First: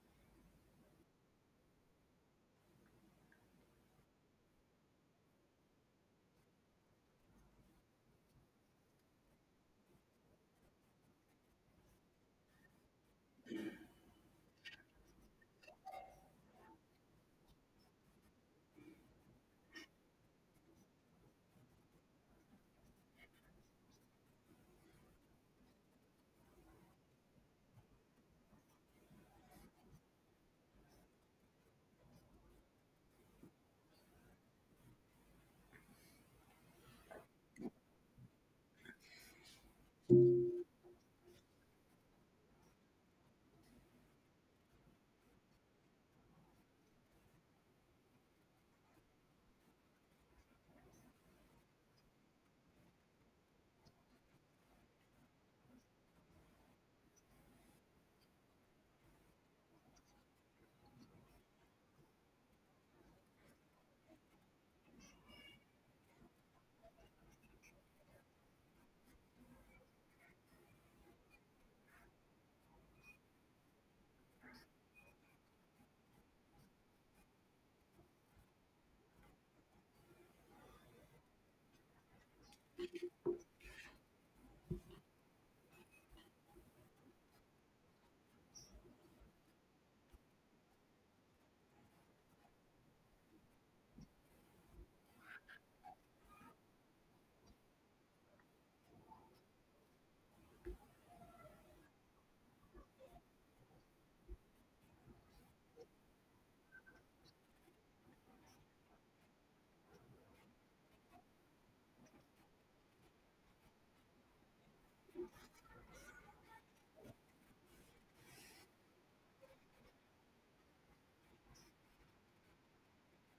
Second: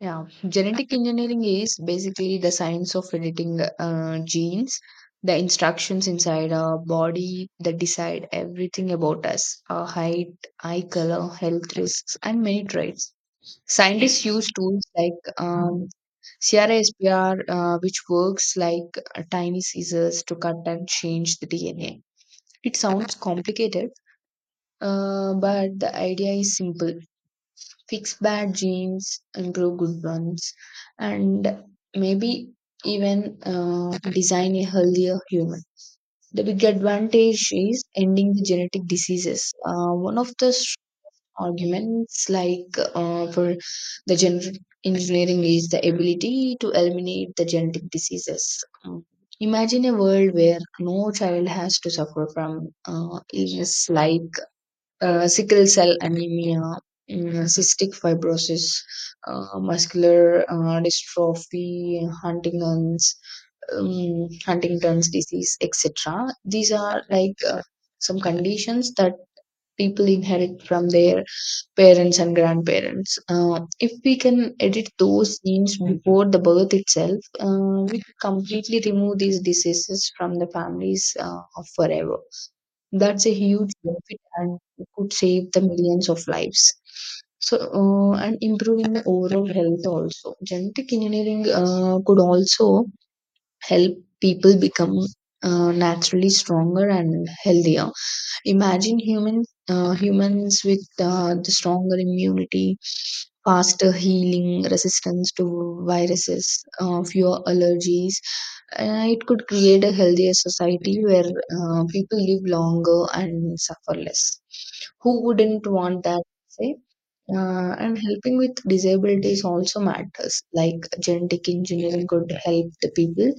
Yeah, genetic engineering is basically the science of editing genes, the instructions inside our body that decide everything about us, our height, eye color, health risks, and many traits. Scientists use tools like CRISPR, which works like a tiny scissors to cut and change the DNA. It sounds complicated, but the idea is simple: fix bad genes, improve good ones, and maybe even design a healthier human. The big advantage is ending the genetic diseases. One of the s- arguments, like for the genetic engineering, is the ability to eliminate the genetic diseases. Imagine a world where no child has to suffer from illness like sickle cell anemia, cystic fibrosis, muscular dystrophy, Huntington's, Huntington's disease, etc. These are like some conditions that people inherit from their parents and grandparents. If we can edit those genes before the birth itself, we could completely remove these diseases from the families forever. That's a huge benefit and it could save the millions of lives. So, and improving the overall health also. Genetic engineering could also help people become naturally stronger and healthier. Imagine humans with the stronger immunity, faster healing, resistance to viruses, fewer allergies. It could create a healthier society where people live longer and suffer less. Who wouldn't want that? Say? And helping with disabilities also matters. Like genetic engineering could help the people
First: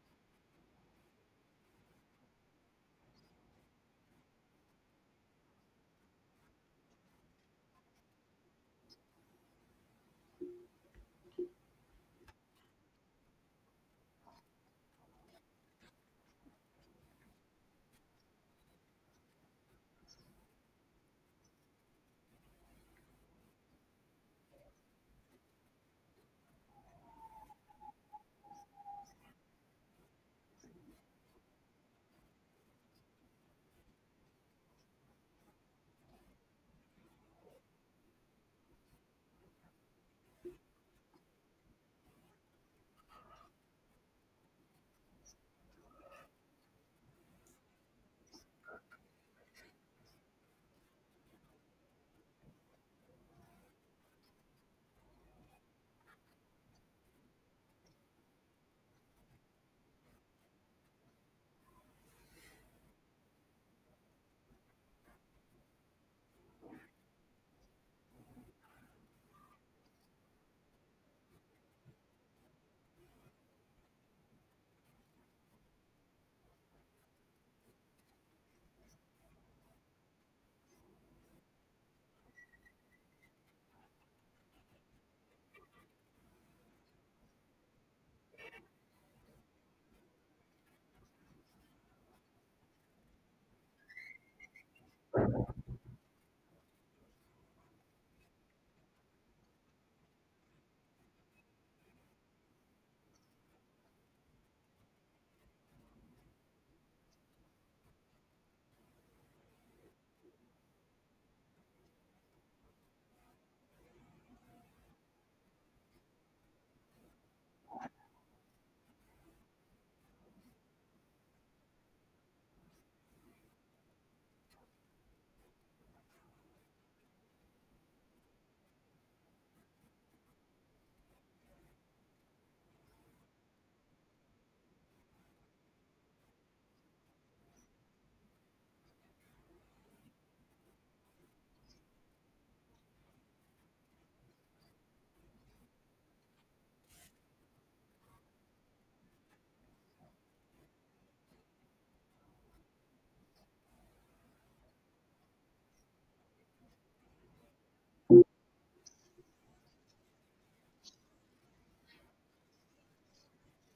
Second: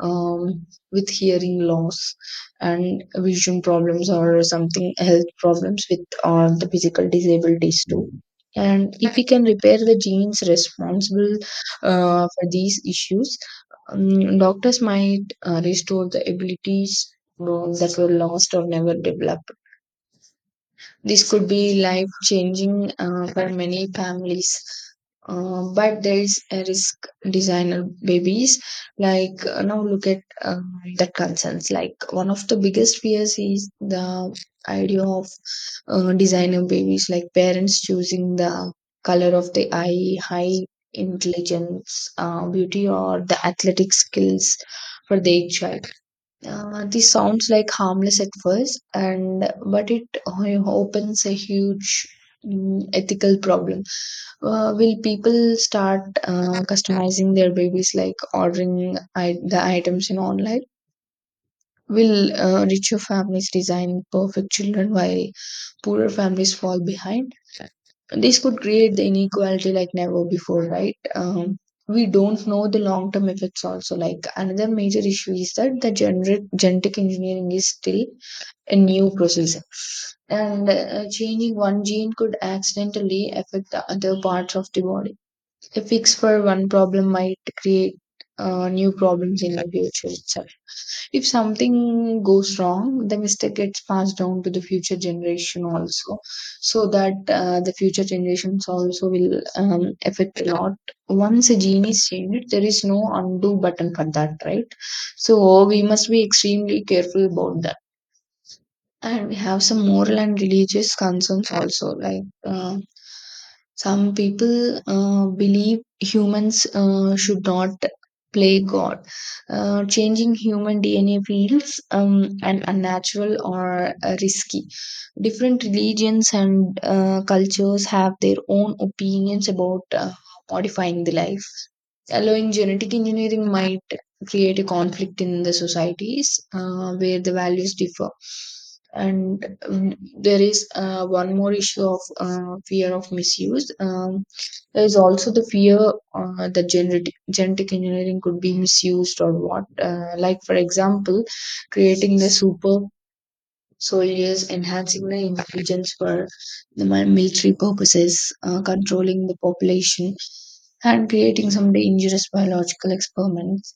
with hearing loss and vision problems or something, health problems with the physical disabilities too. And if we can repair the genes responsible for these issues, doctors might restore the abilities that were lost or never developed. This could be life changing for many families. But there is a risk: designer babies. Now look at the concerns. Like, one of the biggest fears is the idea of designer babies, like parents choosing the color of the eye, high intelligence, beauty, or the athletic skills for their child. This sounds like harmless at first, and but it o- opens a huge ethical problem. Will people start customizing their babies, like ordering the items in online? Will richer families design perfect children while poorer families fall behind? This could create the inequality like never before, right? We don't know the long term effects also. Like, another major issue is that the genetic engineering is still a new process, and changing one gene could accidentally affect the other parts of the body. A fix for one problem might create new problems in the future itself. If something goes wrong, the mistake gets passed down to the future generation also, so that the future generations also will affect a lot. Once a gene is changed, there is no undo button for that, right? So we must be extremely careful about that. And we have some moral and religious concerns also. Some people believe humans should not play God. Changing human DNA feels and unnatural or risky. Different religions and cultures have their own opinions about modifying the life. Allowing genetic engineering might create a conflict in the societies where the values differ. And there is one more issue of fear of misuse. There is also the fear that genetic engineering could be misused or what. Like for example, creating the super soldiers, enhancing the intelligence for the military purposes, controlling the population, and creating some dangerous biological experiments.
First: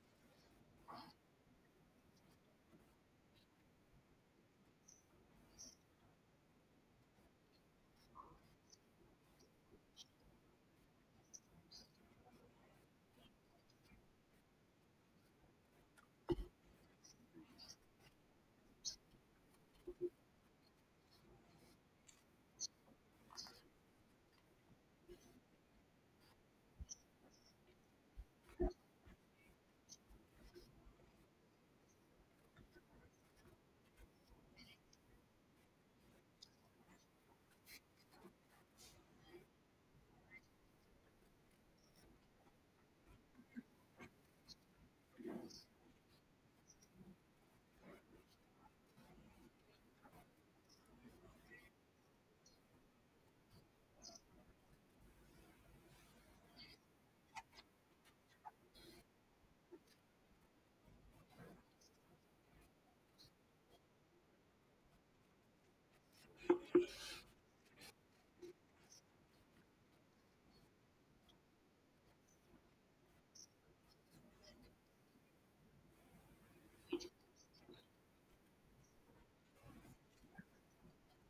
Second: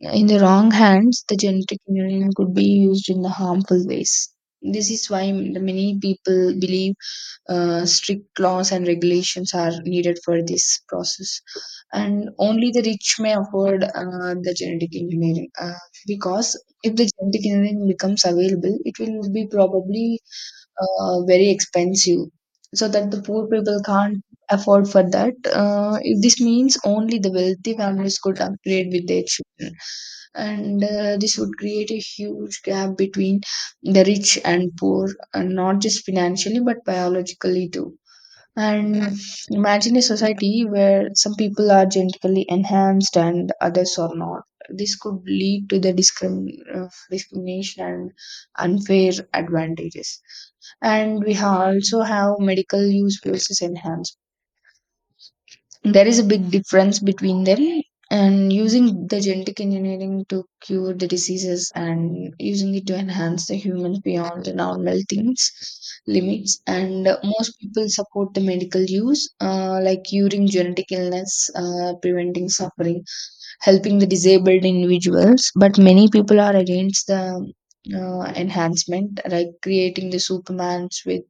In the wrong hands, the genetic engineering could be used in the harmful ways. This is why the many people believe strict laws and regulations are needed for this process. And only the rich may afford the genetic engineering, because if the genetic engineering becomes available, it will be probably very expensive, so that the poor people can't afford for that. This means only the wealthy families could upgrade with their children, and this would create a huge gap between the rich and poor, and not just financially but biologically too. And imagine a society where some people are genetically enhanced and others are not. This could lead to the discrimination and unfair advantages. And we also have medical use places enhanced. There is a big difference between them, and using the genetic engineering to cure the diseases and using it to enhance the humans beyond the normal things limits. And most people support the medical use, like curing genetic illness, preventing suffering, helping the disabled individuals, but many people are against the enhancement, like creating the supermans with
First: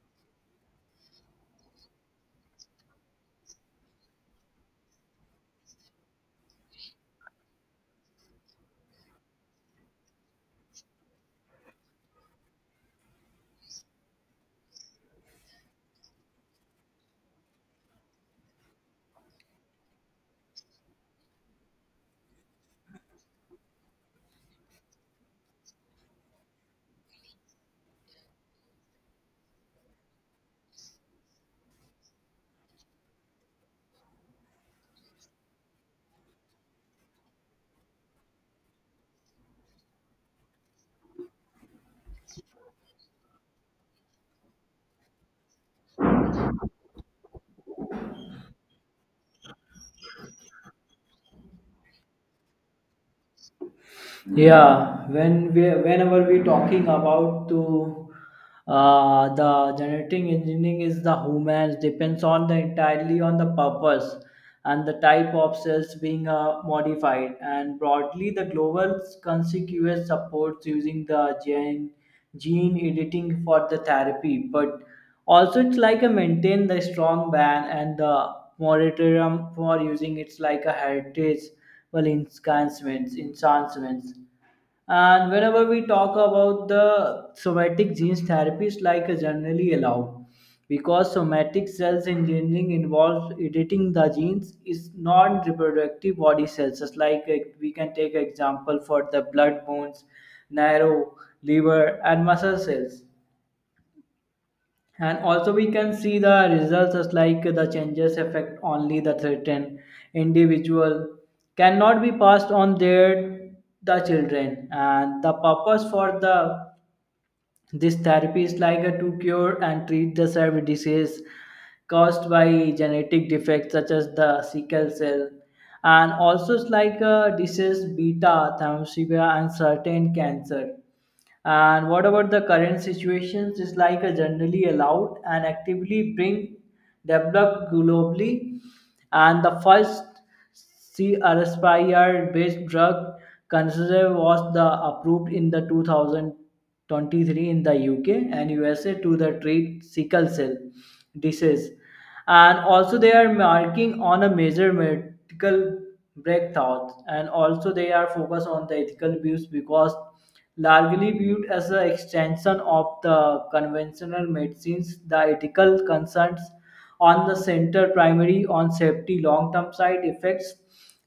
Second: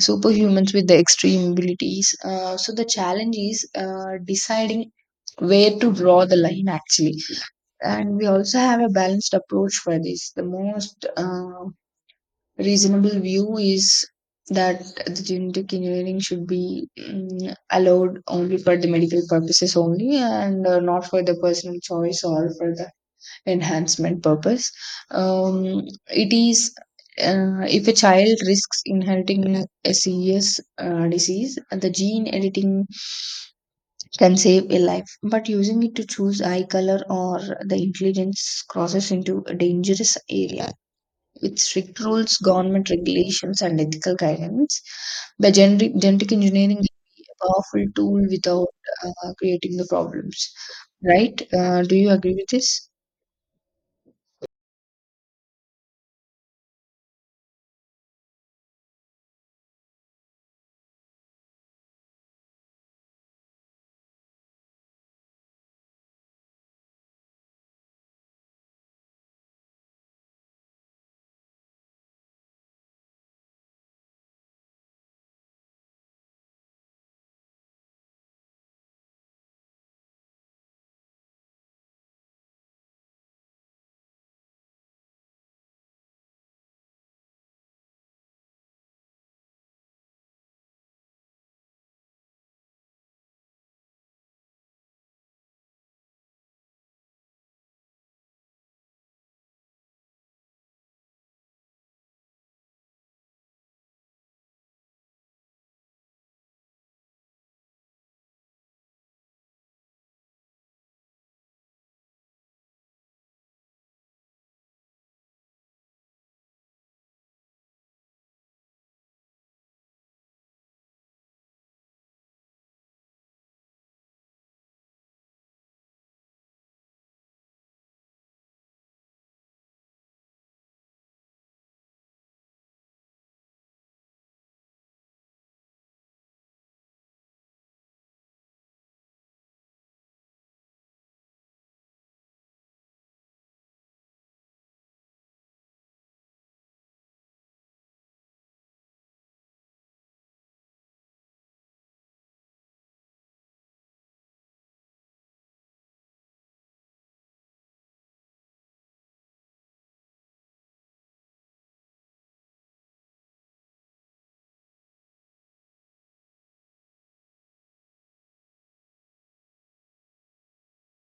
superhumans with the extreme abilities. So the challenge is deciding where to draw the line actually. And we also have a balanced approach for this. The most reasonable view is that the genetic engineering should be allowed only for the medical purposes only and not for the personal choice or for the enhancement purpose. um, it is, if a child risks inheriting a serious disease, the gene editing can save a life, but using it to choose eye color or the intelligence crosses into a dangerous area. With strict rules, government regulations, and ethical guidance, genetic engineering can be a powerful tool without creating the problems, right? Do you agree with this? Yeah, whenever we talking about to the generating engineering is the humans depends on the entirely on the purpose and the type of cells being modified. And broadly, the global conspicuous supports using the gene editing for the therapy, but also it's like a maintain the strong ban and the moratorium for using it's like a heritage well enhancements and whenever we talk about the somatic gene therapies, like generally allowed, because somatic cells engineering involves editing the genes is non-reproductive body cells. Just like we can take example for the blood bones, narrow liver, and muscle cells and also we can see the results as like the changes affect only the threatened individual cannot be passed on the children and the purpose for the this therapy is like a to cure and treat the severe disease caused by genetic defects such as the sickle cell and also it's like a disease beta thalassemia and certain cancer and what about the current situations? Is like a generally allowed and actively being developed globally and the first CRSPR-based drug considered was the approved in the 2023 in the UK and USA to the treat sickle cell disease. And also they are marking on a major medical breakthrough and also they are focused on the ethical views because largely viewed as an extension of the conventional medicines, the ethical concerns on the center primary on safety long term side effects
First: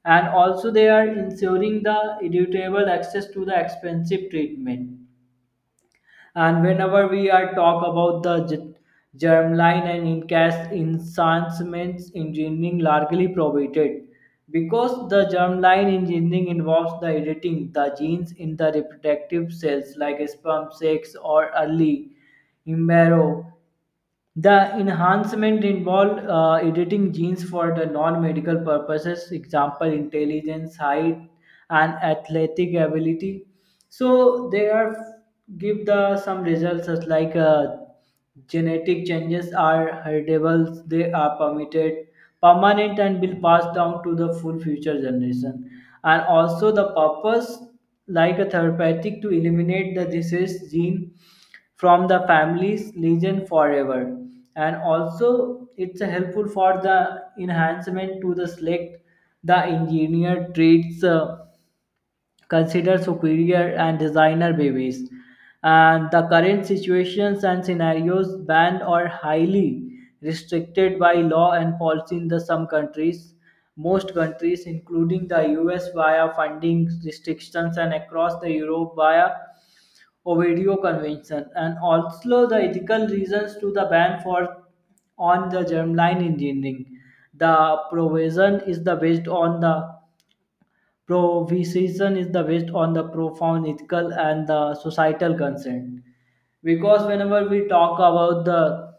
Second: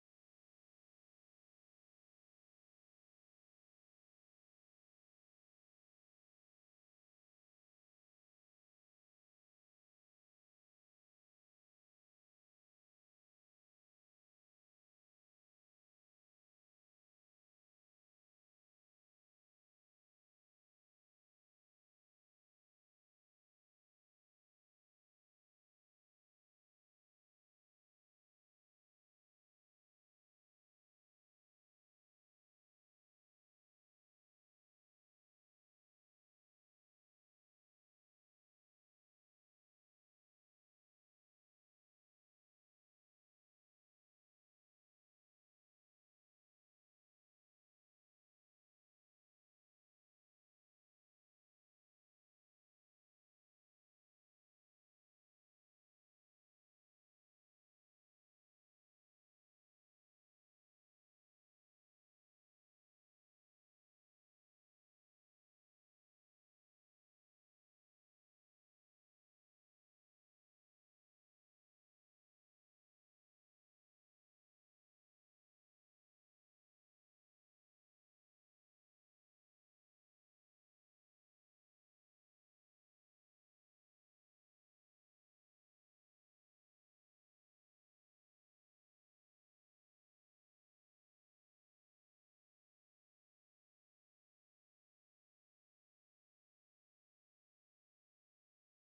and also they are ensuring the irritable access to the expensive treatment and whenever we are talk about the germline and in-cast enhancements engineering largely prohibited because the germline engineering involves the editing the genes in the reproductive cells like sperm sex or early embryo the enhancement involved editing genes for the non-medical purposes, example intelligence, height, and athletic ability so they are give the some results as like genetic changes are heritable they are permitted permanent and will pass down to the full future generation and also the purpose like a therapeutic to eliminate the disease gene from the family's legion forever and also it's a helpful for the enhancement to the select the engineer traits consider superior and designer babies and the current situations and scenarios banned or highly restricted by law and policy in the some countries most countries including the US via funding restrictions and across the Europe via Ovidio Convention and also the ethical reasons to the ban for on the germline engineering. The provision is the based on the profound ethical and the societal concern. Because whenever we talk about the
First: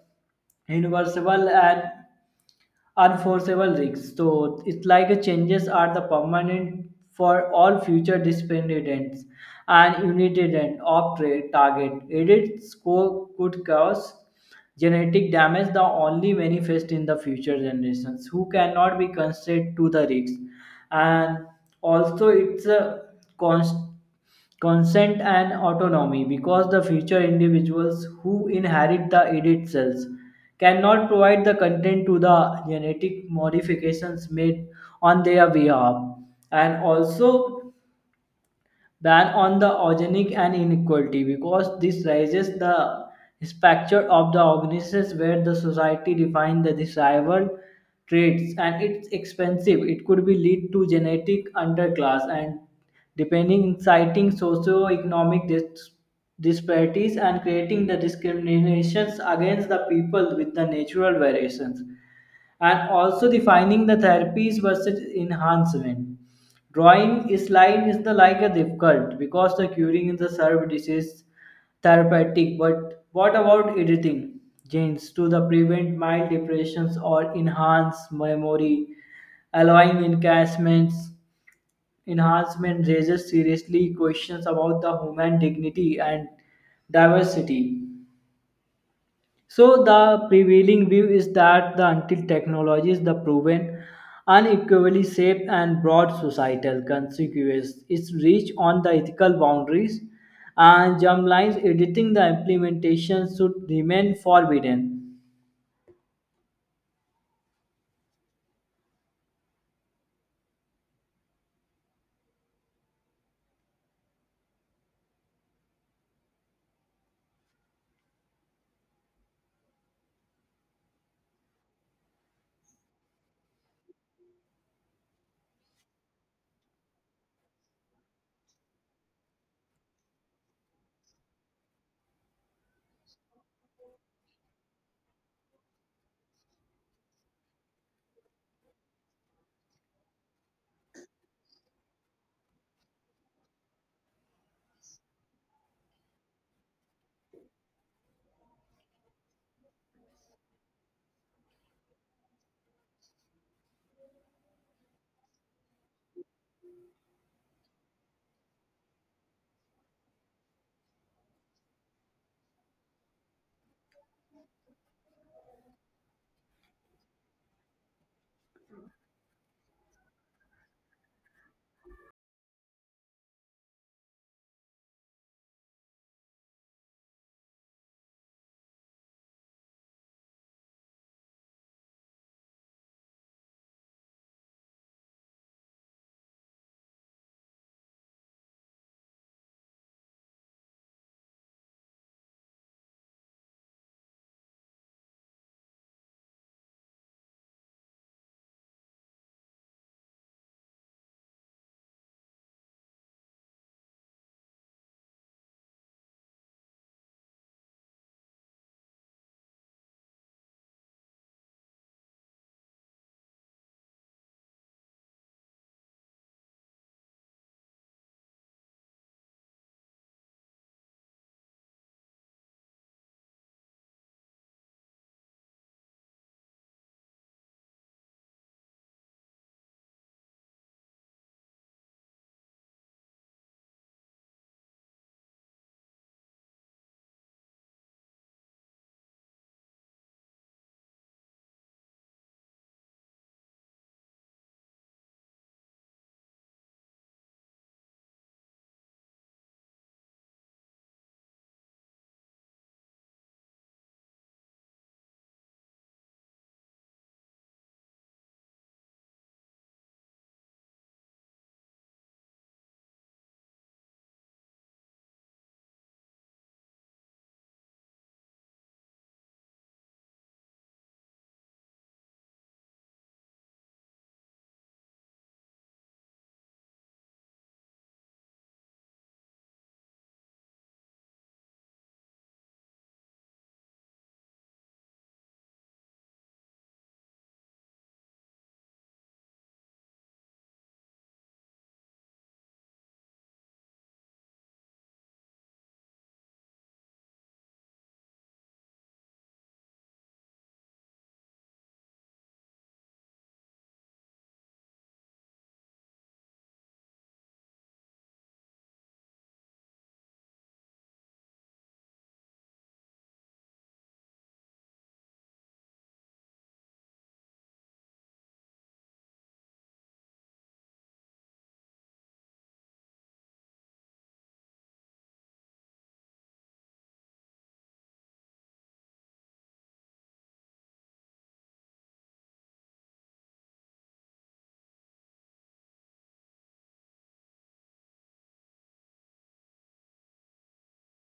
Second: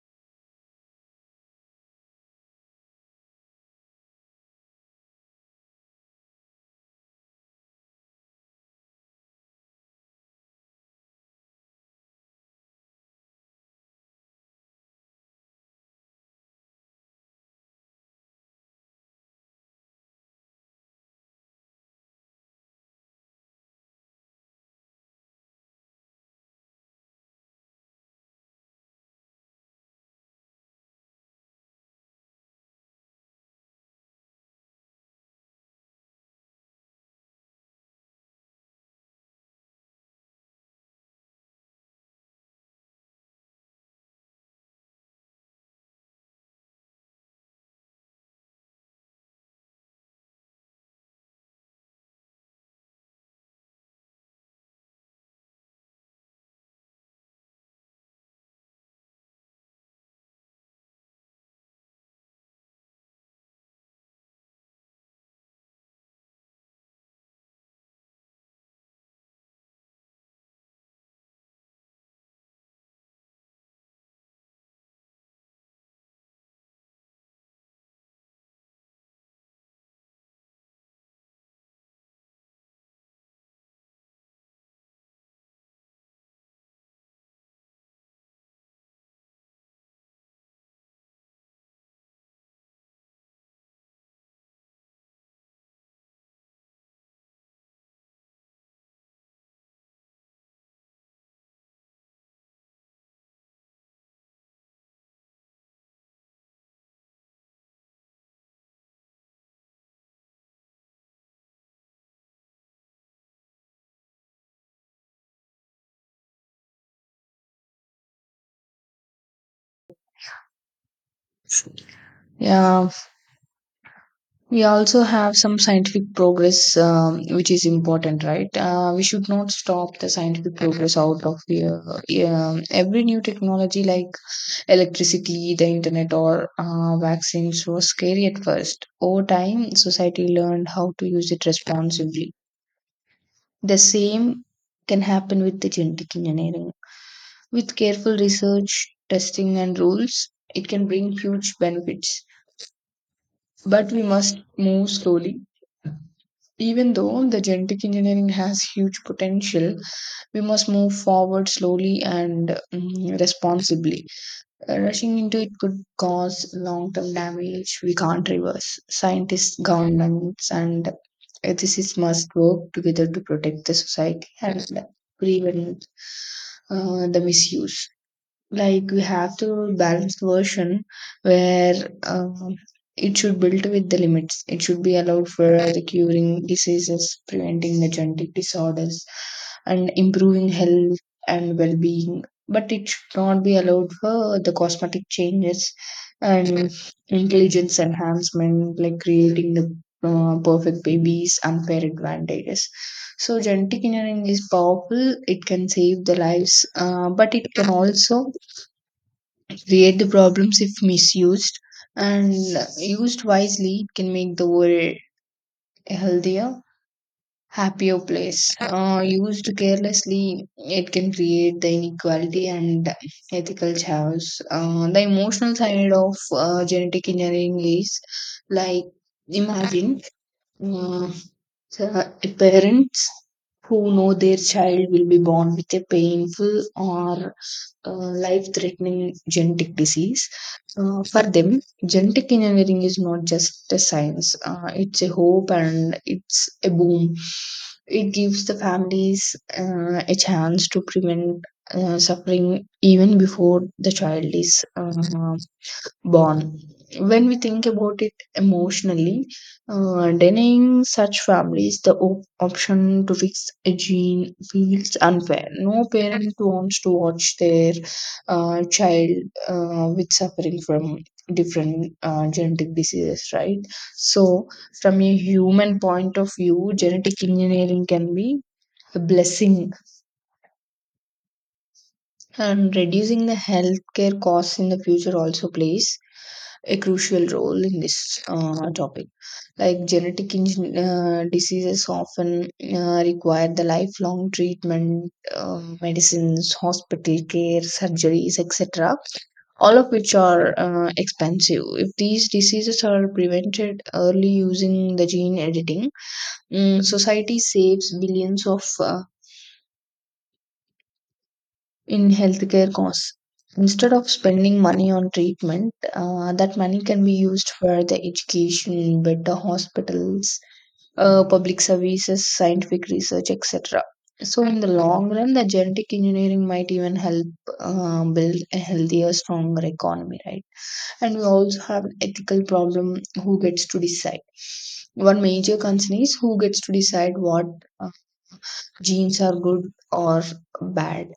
universal and unforeseeable risks. So it's like a changes are the permanent for all future dependents and unitedent of trade target. Edit score could cause genetic damage that only manifest in the future generations who cannot be constrained to the risks. And also it's a constant consent and autonomy because the future individuals who inherit the edit cells cannot provide the content to the genetic modifications made on their behalf and also ban on the organic and inequality because this raises the spectre of the organisms where the society defines the desirable traits and it's expensive. It could be lead to genetic underclass and depending inciting socio-economic disparities and creating the discriminations against the people with the natural variations and also defining the therapies versus enhancement. Drawing is like is the like a difficult because the curing is the served disease therapeutic, but what about editing genes to the prevent mild depressions or enhance memory, allowing enhancements enhancement raises seriously questions about the human dignity and diversity. So the prevailing view is that the until technology is the proven unequally safe and broad societal consequence, its reach on the ethical boundaries and germlines editing the implementation should remain forbidden. Yeah, we also have some scientific progress, which is important, right? We should not stop the scientific progress out of here. Yeah, every new technology like electricity, the internet, or vaccines was scary at first. Over time, society learned how to use it responsibly. The same can happen with the genetic engineering. With careful research, testing, and rules, it can bring huge benefits. But we must move slowly. Even though the genetic engineering has huge potential, we must move forward slowly and responsibly. Rushing into it could cause long term damage we can't reverse. Scientists, governments, and ethicists must work together to protect the society and prevent the misuse. Like, we have to balance version where um, it should build with the limits. It should be allowed for the curing diseases, preventing the genetic disorders, and improving health and well-being, but it should not be allowed for the cosmetic changes and intelligence enhancement, like creating the perfect babies, unfair advantages. So genetic engineering is powerful. It can save the lives, but it can also create the problems if misused. And used wisely, it can make the world a healthier, happier place. Used carelessly, it can create the inequality and ethical chaos. The emotional side of genetic engineering is like, imagine uh, the parents who know their child will be born with a painful or uh, life-threatening genetic disease. For them, genetic engineering is not just a science; it's a hope and it's a boom. It gives the families a chance to prevent suffering even before the child is born. When we think about it emotionally, denying such families the option to fix a gene feels unfair. No parent wants to watch their child with suffering from different genetic diseases, right? So, from a human point of view, genetic engineering can be a blessing. And reducing the healthcare costs in the future also plays a crucial role in this topic. Like, diseases often require the lifelong treatment, medicines, hospital care, surgeries, etc. All of which are expensive. If these diseases are prevented early using the gene editing, society saves billions of in healthcare costs. Instead of spending money on treatment, that money can be used for the education, better hospitals, public services, scientific research, etc. So, in the long run, the genetic engineering might even help build a healthier, stronger economy, right? And we also have an ethical problem: who gets to decide? One major concern is who gets to decide what uh, genes are good or bad.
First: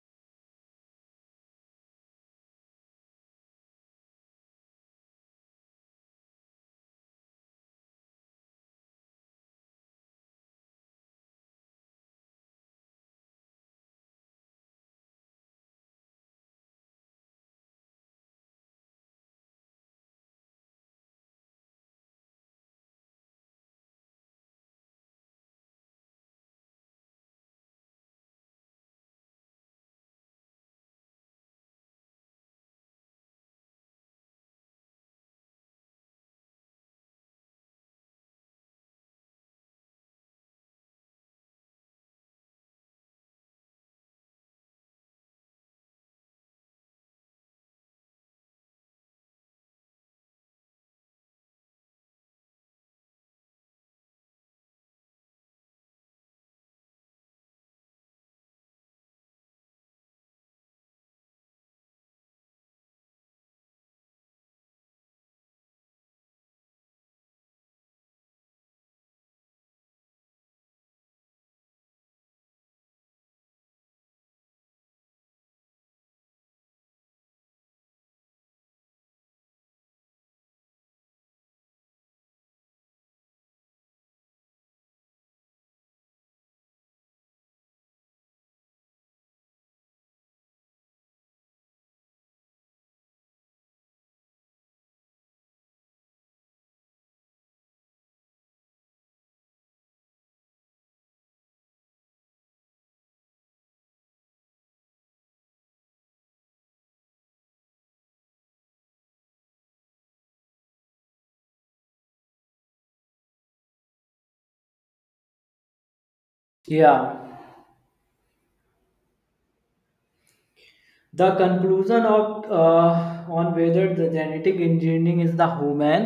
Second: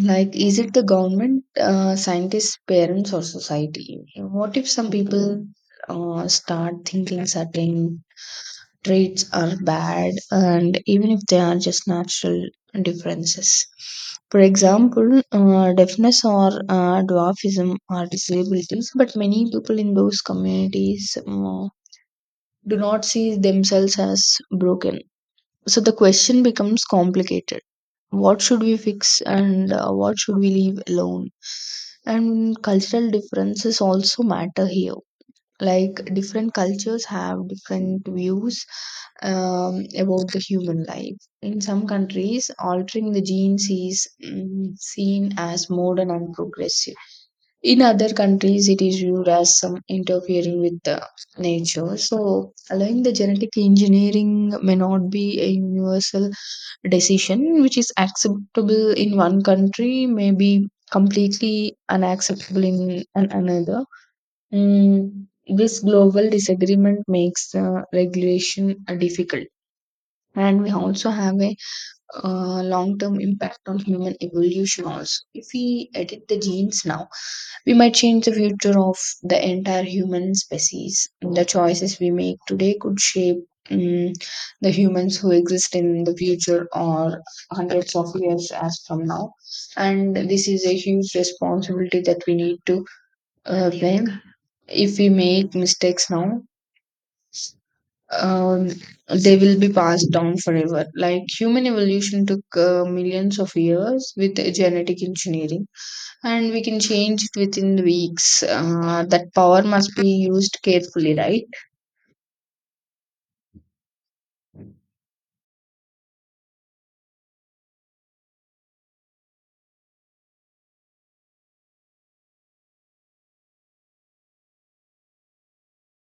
Like, is it the government, scientists, parents, or society? What if some people start thinking certain traits are bad, and even if they are just natural differences? For example, deafness or dwarfism are disabilities, but many people in those communities do not see themselves as broken. So the question becomes complicated: what should we fix and what should we leave alone? And cultural differences also matter here. Like, different cultures have different views about the human life. In some countries, altering the genes is seen as modern and progressive. In other countries, it is viewed as some interfering with the nature. So, allowing the genetic engineering may not be a universal decision. Which is acceptable in one country, may be completely unacceptable in another. This global disagreement makes the regulation difficult. And we also have a long term impact on human evolution also. If we edit the genes now, we might change the future of the entire human species. The choices we make today could shape mm, the humans who exist in the future or hundreds of years as from now. And this is a huge responsibility that we need to bear. If we make mistakes now, um, they will be passed down forever. Like, human evolution took millions of years. With genetic engineering, and we can change it within the weeks. That power must be used carefully, right? Yeah. The conclusion of on whether the genetic engineering is the human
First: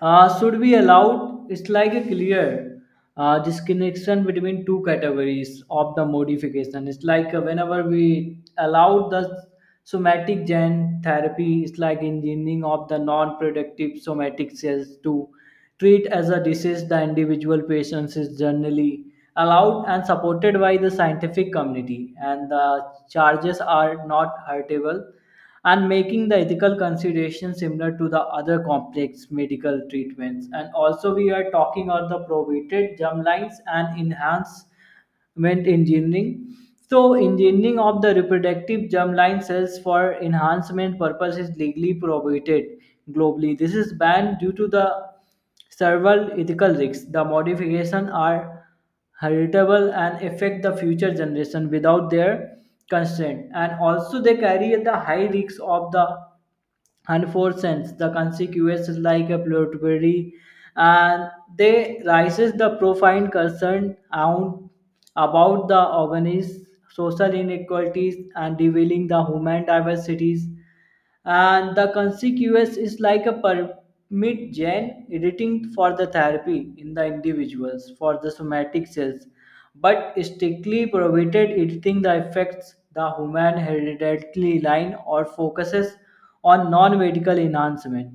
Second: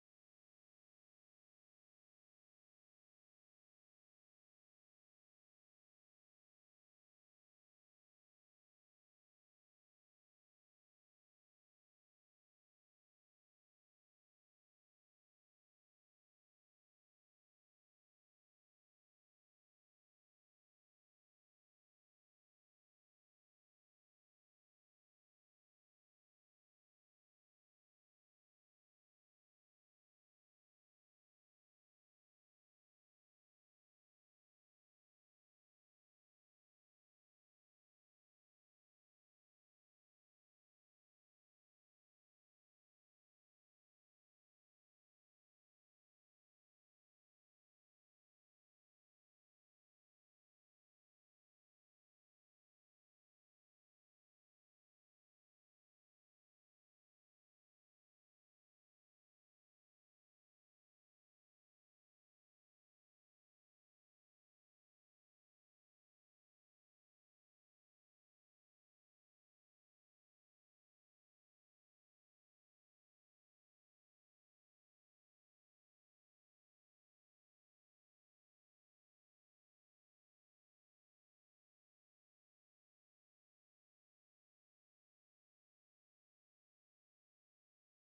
should be allowed it's like a clear disconnection between two categories of the modification it's like whenever we allow the somatic gene therapy it's like engineering of the non-productive somatic cells too treat as a disease, the individual patients is generally allowed and supported by the scientific community, and the charges are not hurtable, and making the ethical consideration similar to the other complex medical treatments. And also, we are talking on the prohibited germlines and enhanced went engineering. So, engineering of the reproductive germline cells for enhancement purpose is legally prohibited globally. This is banned due to the several ethical risks. The modifications are heritable and affect the future generation without their consent, and also they carry the high risks of the and 4 cents the consequences like a blueberry and they raises the profound concern around about the organised social inequalities and revealing the human diversities and the consequence is like a permit gene editing for the therapy in the individuals for the somatic cells but strictly prohibited editing the effects the human hereditary line or focuses on non-medical enhancement